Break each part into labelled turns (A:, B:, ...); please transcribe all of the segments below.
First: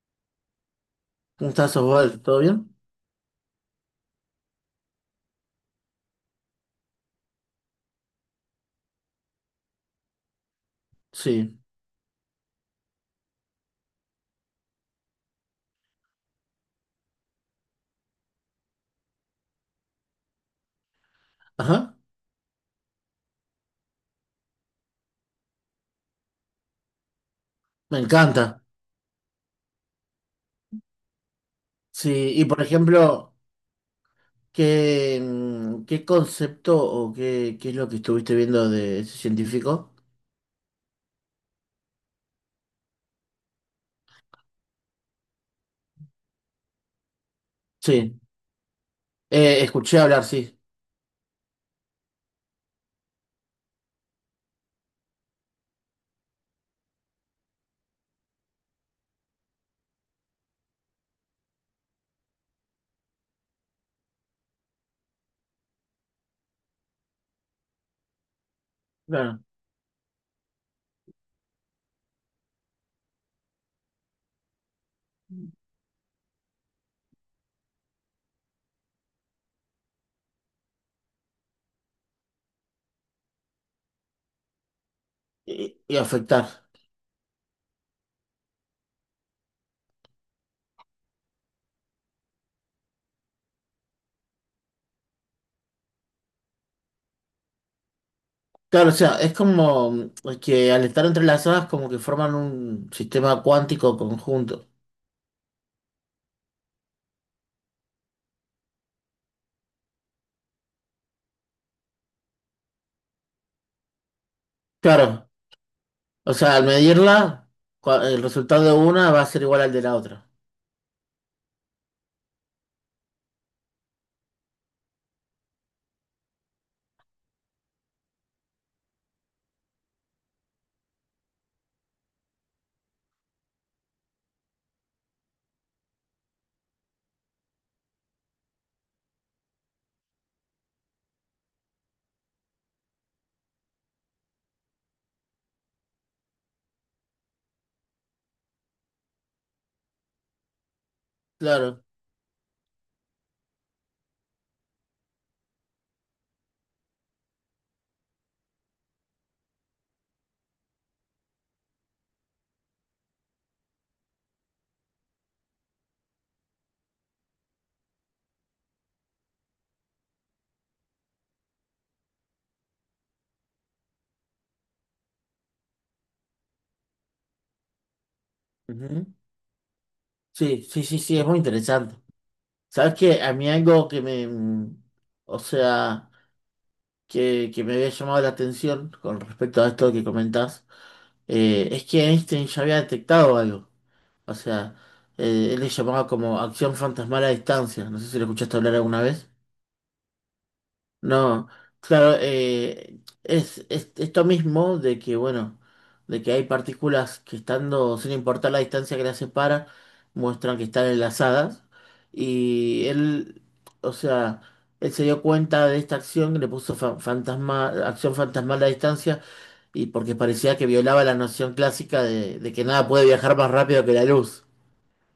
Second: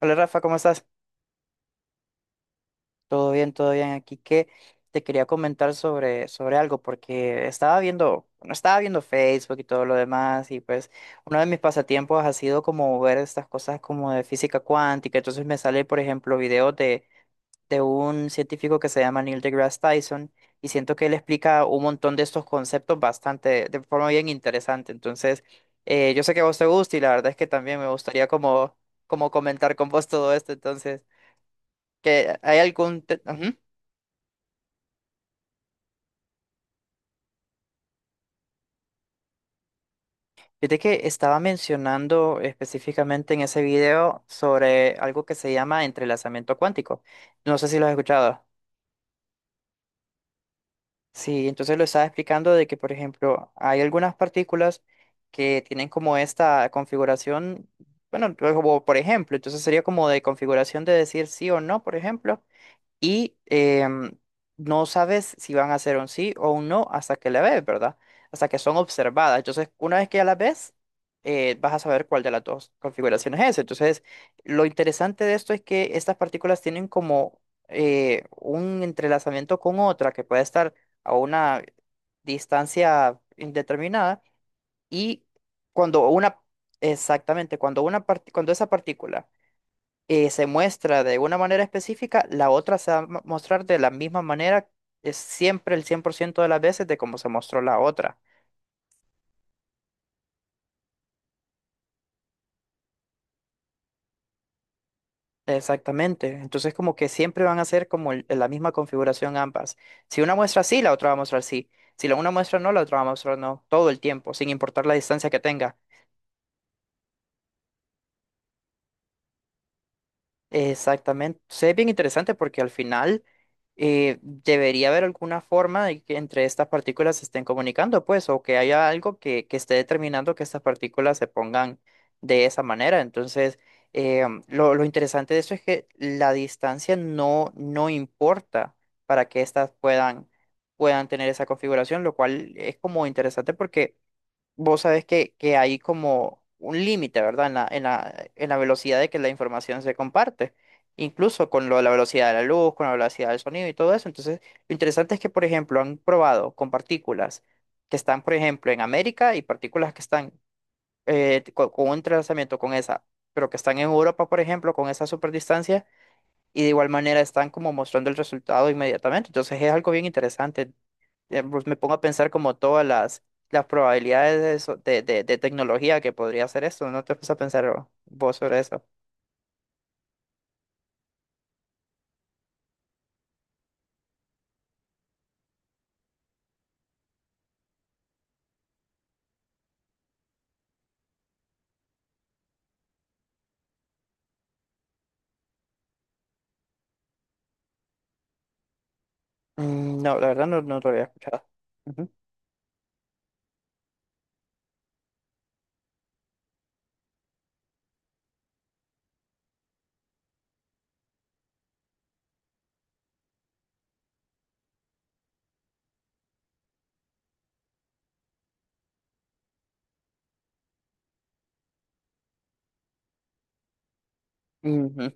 A: Hola Rafa, ¿cómo estás?
B: Un estás, Osvaldo? ¿Todo bien?
A: Todo bien, todo bien. Aquí que te quería comentar sobre algo, porque bueno, estaba viendo Facebook y todo lo demás, y pues uno de mis
B: Sí.
A: pasatiempos ha sido como ver estas cosas como de física cuántica. Entonces me sale, por ejemplo, videos de un científico que se llama Neil deGrasse Tyson, y siento que él explica un
B: Ajá,
A: montón de estos conceptos bastante, de forma bien interesante. Entonces, yo sé que a vos te gusta, y la verdad es que también me
B: me
A: gustaría
B: encanta.
A: como comentar con vos todo esto, entonces.
B: Sí,
A: Que
B: y
A: hay
B: por
A: algún... te-
B: ejemplo,
A: Ujú.
B: ¿qué, qué concepto o qué es lo que estuviste viendo de ese científico?
A: Fíjate que estaba mencionando específicamente en ese video sobre algo que se llama entrelazamiento cuántico. No sé si lo has
B: Sí,
A: escuchado.
B: Escuché hablar, sí,
A: Sí, entonces lo estaba explicando de que, por ejemplo, hay algunas partículas que tienen como esta configuración, bueno, como por ejemplo, entonces sería como de configuración de decir sí o no, por ejemplo. Y no sabes si van a ser un sí o un no hasta que la ves, ¿verdad? Hasta que son observadas.
B: claro.
A: Entonces, una vez que ya las ves, vas a saber cuál de las dos configuraciones es. Entonces, lo interesante de esto es que estas partículas tienen como un entrelazamiento con otra que puede estar a una distancia indeterminada y
B: Y
A: cuando una,
B: afectar.
A: exactamente, cuando esa partícula se muestra de una manera específica, la otra se va a mostrar de la misma manera, es siempre el 100% de las veces de cómo se mostró la otra.
B: Claro, o sea, es como que al estar entrelazadas como que forman un sistema cuántico conjunto.
A: Exactamente. Entonces, como que siempre van a ser como la misma configuración ambas. Si una muestra sí, la otra va a mostrar sí. Si la una muestra no, la otra va a mostrar no, todo el tiempo, sin importar la distancia
B: Claro,
A: que tenga.
B: o sea, al medirla, cua- el resultado de una va a ser igual al de la otra.
A: Exactamente. Sí, es bien interesante porque al final debería haber alguna forma de que entre estas partículas se estén comunicando, pues, o que haya algo que esté determinando que estas partículas se pongan de esa manera. Entonces, lo interesante de esto es que la distancia no importa para que estas puedan tener esa configuración, lo cual es como interesante porque vos sabés que hay como un límite, ¿verdad? En la velocidad de que la información se comparte, incluso con lo de
B: Claro.
A: la velocidad de la luz, con la velocidad del sonido y todo eso. Entonces, lo interesante es que, por ejemplo, han probado con partículas que están, por ejemplo, en América y partículas que están con, un trazamiento con esa, pero que están en Europa, por ejemplo, con esa superdistancia, y de igual manera están como mostrando el resultado inmediatamente. Entonces, es algo bien interesante, pues me pongo a pensar como todas las probabilidades de, eso- de tecnología que podría hacer esto. ¿No te puse a pensar vos sobre eso?
B: Ujú. Sí, sí, sí, sí, es muy interesante. ¿Sabes qué? A mí algo que me, o sea, que me había llamado la atención con respecto a esto que comentás, es que Einstein ya había detectado algo. O sea, él le llamaba como acción fantasmal a distancia. No sé si lo escuchaste hablar alguna vez.
A: No, la verdad no, lo había escuchado.
B: No,
A: Ujú.
B: claro, es esto mismo de que, bueno, de que hay partículas que estando, sin importar la distancia que las separa, muestran que están enlazadas. Y él, o sea, él se dio cuenta de esta acción, le puso fa- fantasma, acción fantasmal a la distancia, y porque parecía que violaba la noción clásica de que nada puede viajar más rápido que la luz.
A: Ujú.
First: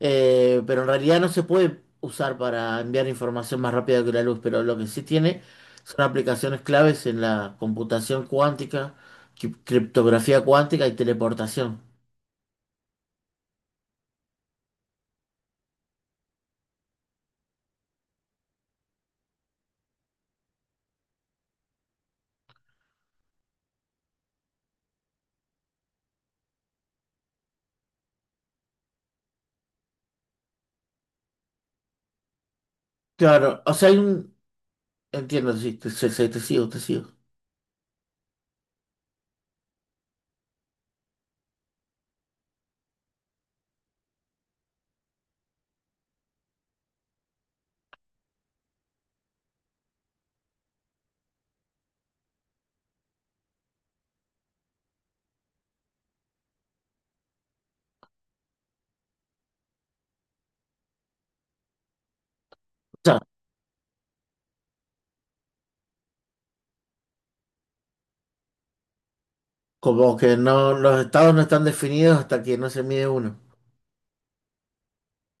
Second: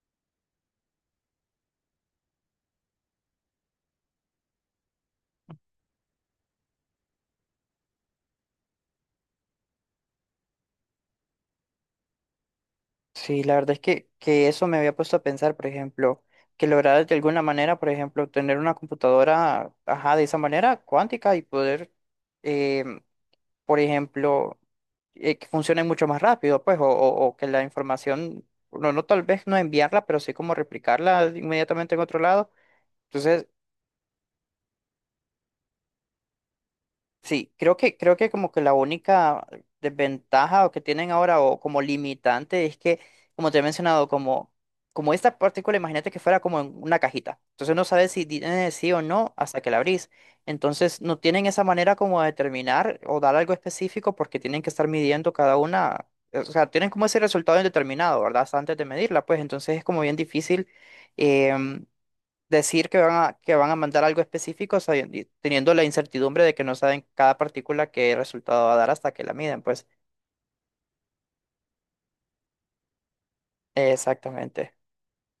B: Pero en realidad no se puede usar para enviar información más rápida que la luz, pero lo que sí tiene son aplicaciones claves en la computación cuántica, cri- criptografía cuántica y teleportación.
A: Sí, la verdad es que eso me había puesto a pensar, por ejemplo, que lograr de alguna manera, por ejemplo, tener una computadora, ajá, de esa manera, cuántica y poder em, por ejemplo, que funcione mucho más rápido, pues, o que la información, no tal vez no enviarla, pero sí como replicarla inmediatamente en otro lado. Entonces,
B: Claro, o sea, hay un... Entiendo, sí, te, sí, sí, te sigo, te sigo. O
A: sí, creo que, como que la única desventaja o que tienen ahora o como limitante es que, como te he mencionado, como esta partícula, imagínate que fuera como en una cajita. Entonces no sabes si tiene sí o no hasta que la abrís. Entonces no tienen esa manera como de determinar o dar algo específico porque tienen que estar midiendo cada una. O sea, tienen como ese resultado indeterminado, ¿verdad? Hasta antes de medirla, pues entonces es como bien difícil. em, decir que van
B: sea,
A: a, mandar algo específico, y teniendo la incertidumbre de que no saben cada partícula qué resultado va a dar hasta que la miden, pues.
B: como que no, los estados no están definidos hasta que no se mide uno.
A: Exactamente.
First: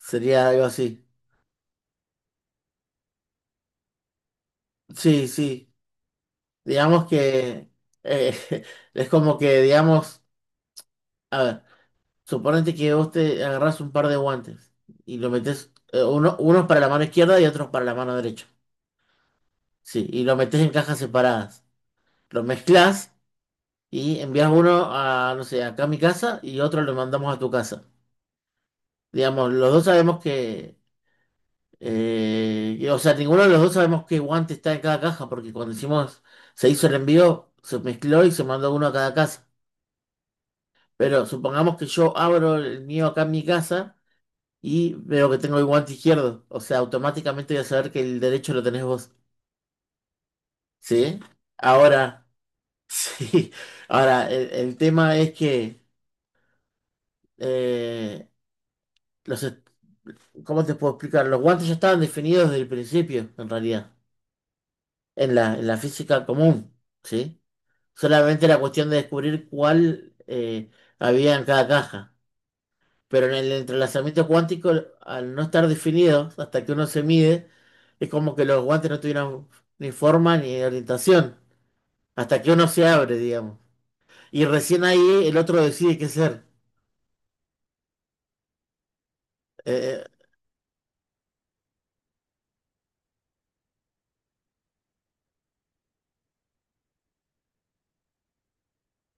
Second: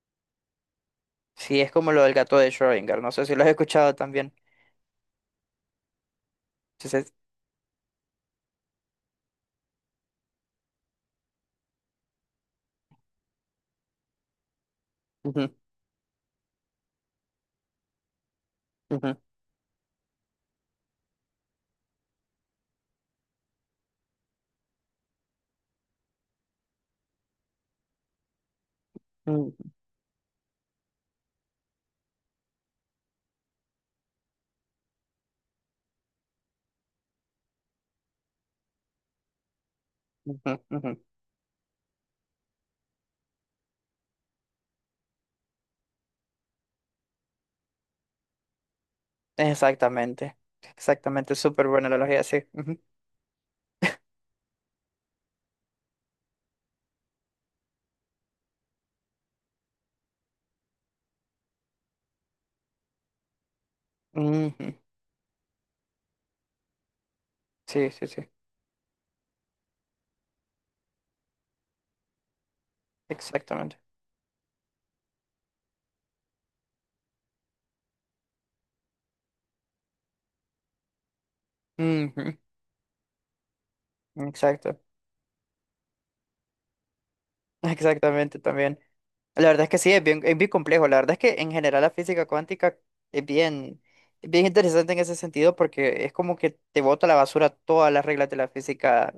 B: Sería algo así.
A: Sí, es como lo del gato de Schrödinger, no sé si lo has escuchado también.
B: Sí, sí. Digamos
A: Entonces,
B: que eh, es como que, digamos, a ver. Suponete que vos te agarrás un par de guantes y lo
A: ujú,
B: metes, uno, unos para la mano izquierda y otros para la mano derecha.
A: ujú,
B: Sí, y lo metes en cajas separadas. Lo mezclas y envías uno a, no sé, acá a mi casa y otro lo mandamos a tu casa. Digamos,
A: ujú,
B: los dos sabemos que- o sea, ninguno de los dos sabemos qué guante está en cada caja porque cuando hicimos, se hizo el envío, se mezcló y se mandó uno a cada casa.
A: ujú, ujú.
B: Pero supongamos que yo abro el mío acá en mi casa y veo que tengo el guante izquierdo. O sea, automáticamente voy a saber que el derecho lo tenés vos.
A: Exactamente,
B: ¿Sí?
A: exactamente, súper buena analogía,
B: Ahora,
A: sí. Ujú,
B: sí. Ahora, el tema es que, eh, los, est- ¿cómo te puedo explicar? Los guantes ya estaban definidos desde el principio, en realidad,
A: ujú.
B: en la física común, ¿sí?
A: Sí, sí, sí,
B: Solamente era cuestión de descubrir cuál había en cada caja. Pero en el
A: exactamente.
B: entrelazamiento cuántico, al no estar definido, hasta que uno se mide, es como que los guantes no tuvieron ni forma ni orientación,
A: Ujú,
B: hasta que uno se abre, digamos. Y
A: exacto,
B: recién ahí el otro decide qué ser.
A: exactamente también. La verdad es que sí, es
B: Eh,
A: bien, es bien complejo. La verdad es que en general la física cuántica es bien, es bien interesante en ese sentido porque es como que te bota a la basura todas las reglas de la física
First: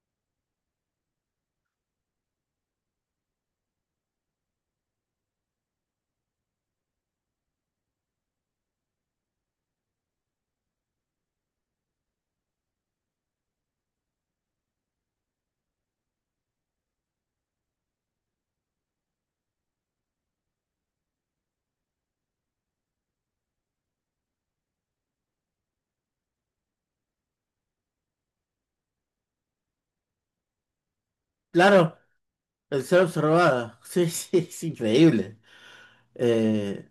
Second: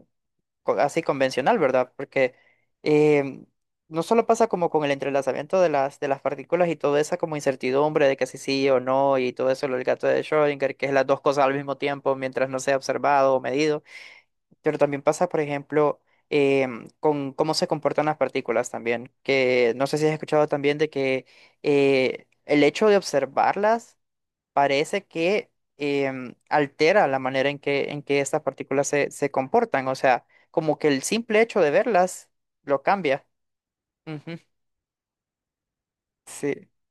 A: así convencional, ¿verdad? Porque em, no solo pasa como con el entrelazamiento de las partículas y toda esa como incertidumbre de que si sí o no y todo eso, lo del gato de Schrödinger, que es las dos cosas al mismo tiempo mientras no sea observado o medido, pero también pasa, por ejemplo, con cómo se comportan las partículas también, que no sé si has escuchado también de que el hecho de observarlas parece que altera la manera en que estas partículas se comportan, o sea, como que el simple hecho de
B: claro,
A: verlas lo
B: el ser
A: cambia.
B: observada. Sí, sí,
A: Ujú.
B: es increíble.
A: Sí,
B: Eh,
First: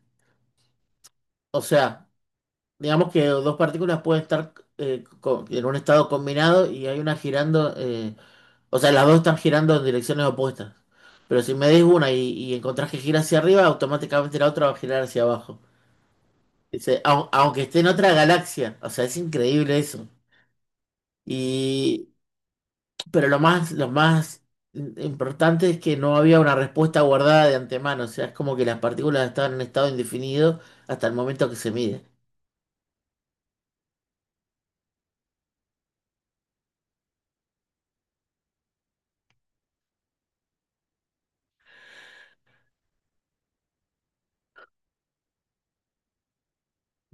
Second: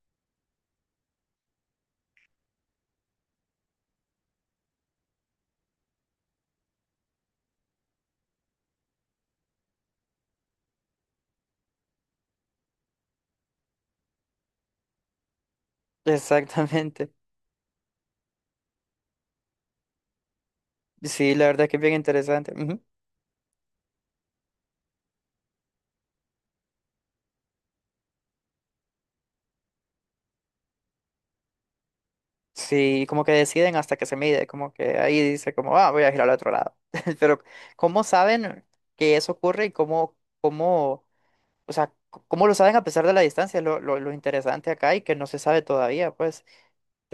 B: o sea, digamos que dos partículas pueden estar co- en un estado combinado y hay una girando, o sea, las dos están girando en direcciones opuestas. Pero si me des una y encontrás que gira hacia arriba, automáticamente la otra va a girar hacia abajo. Dice,
A: exactamente.
B: "Au- aunque esté en otra galaxia, o sea, es increíble eso.
A: Sí, la verdad que es bien
B: Y,
A: interesante. Ujú.
B: pero lo más importante es que no había una respuesta guardada de antemano, o sea, es como que las partículas estaban en estado indefinido hasta el momento que se mide.
A: Sí, como que deciden hasta que se mide, como que ahí dice como, ah, voy a girar al otro lado. Pero, ¿cómo saben que eso ocurre y cómo, o sea, cómo lo saben a pesar de la distancia? Lo interesante acá y que no se sabe todavía, pues,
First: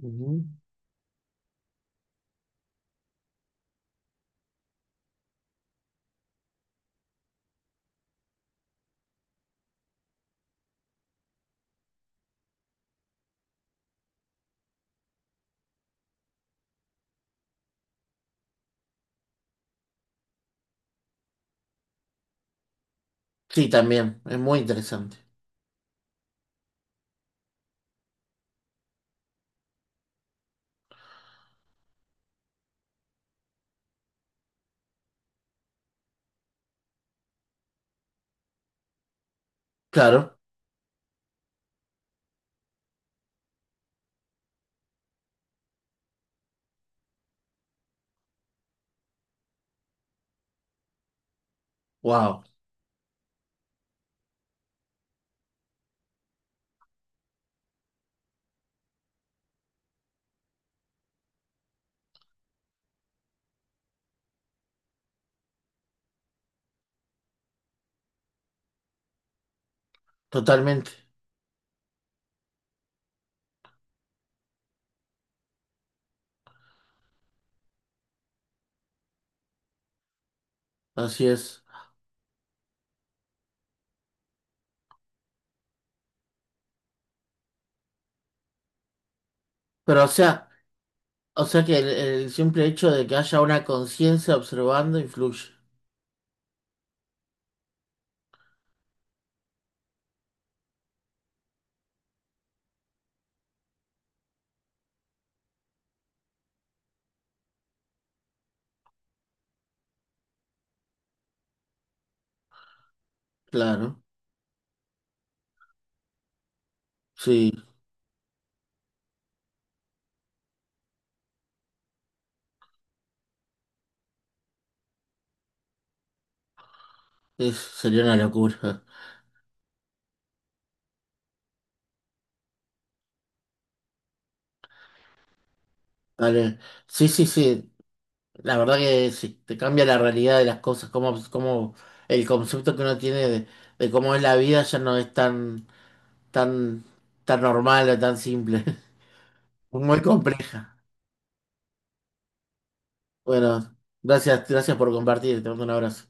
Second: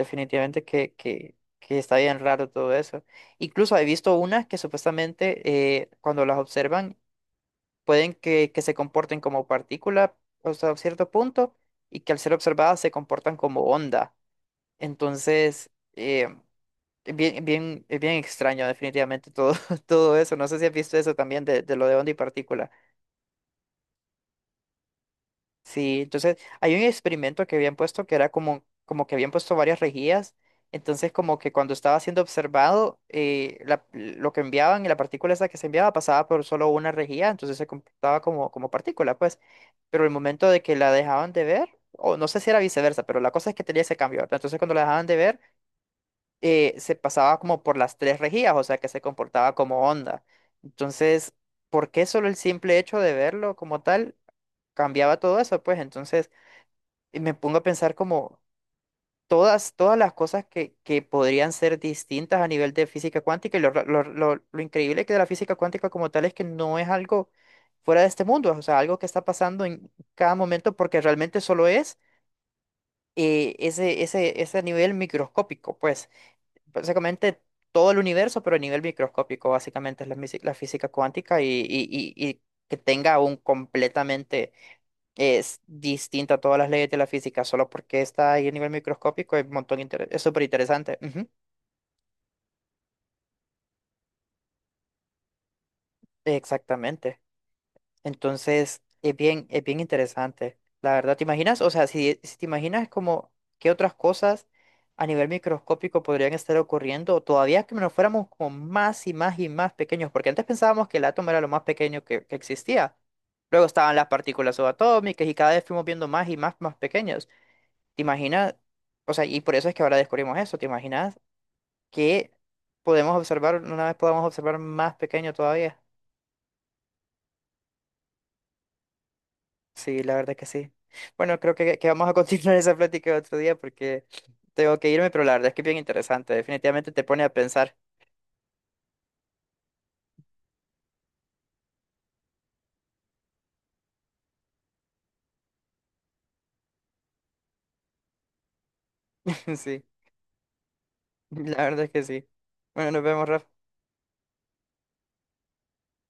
B: Ujú.
A: que está bien raro todo eso. Incluso he visto unas que supuestamente, cuando las observan, pueden que se comporten como partícula hasta cierto punto y que al ser observadas se comportan como onda. Entonces... eh, Bien, bien, es bien extraño, definitivamente, todo, todo eso. No sé si has visto eso también de, lo de onda y partícula.
B: Sí, también, es muy interesante.
A: Sí, entonces hay un experimento que habían puesto que era como que habían puesto varias rejillas. Entonces, como que cuando estaba siendo observado, lo que enviaban y la partícula esa que se enviaba pasaba por solo una rejilla, entonces se comportaba como partícula, pues. Pero el
B: Claro,
A: momento de que la dejaban de ver, o no sé si era viceversa, pero la cosa es que tenía ese cambio, ¿verdad? Entonces, cuando la dejaban de ver, se pasaba como por las tres rejillas, o sea que se comportaba como onda. Entonces, ¿por qué solo el
B: wow,
A: simple hecho de verlo como tal cambiaba todo eso? Pues entonces y me pongo a pensar como todas las cosas que podrían ser distintas a nivel de física cuántica, y lo increíble que de la física cuántica como tal es que no es algo fuera de este mundo, o sea, algo que está pasando en cada momento
B: totalmente,
A: porque realmente solo es, ese nivel microscópico, pues básicamente todo el universo, pero a nivel microscópico, básicamente es la física
B: así
A: cuántica y,
B: es.
A: y- y- y que tenga un completamente es distinta a todas las leyes de la física, solo porque está ahí a nivel microscópico, es un montón
B: Pero
A: es súper interesante. Ujú,
B: o sea que el simple hecho de que haya una conciencia observando influye.
A: exactamente. Entonces, es bien interesante. La verdad, ¿te imaginas? O sea, si te imaginas como qué otras cosas a nivel microscópico podrían estar ocurriendo, todavía que nos fuéramos como más y más y más pequeños, porque antes pensábamos que el átomo era lo más pequeño que existía. Luego estaban
B: Claro,
A: las partículas subatómicas y cada vez fuimos viendo más y más, más pequeños.
B: sí,
A: ¿Te imaginas? O sea, y por eso es que ahora descubrimos eso. ¿Te imaginas que podemos observar, una vez podamos observar más pequeño todavía?
B: es- sería una locura.
A: Sí, la verdad que sí. Bueno, creo que vamos a continuar esa plática otro día porque tengo que irme, pero la verdad es que es bien interesante.
B: Vale,
A: Definitivamente te
B: sí,
A: pone
B: sí,
A: a
B: sí.
A: pensar.
B: La verdad que sí, te cambia la realidad de las cosas, cómo, cómo el concepto que uno tiene de cómo es la vida ya no es tan, tan, tan normal o tan simple,
A: Sí,
B: muy compleja.
A: la verdad es que sí. Bueno, nos vemos, Rafa.
B: Bueno, gracias, gracias por compartir, te mando un abrazo.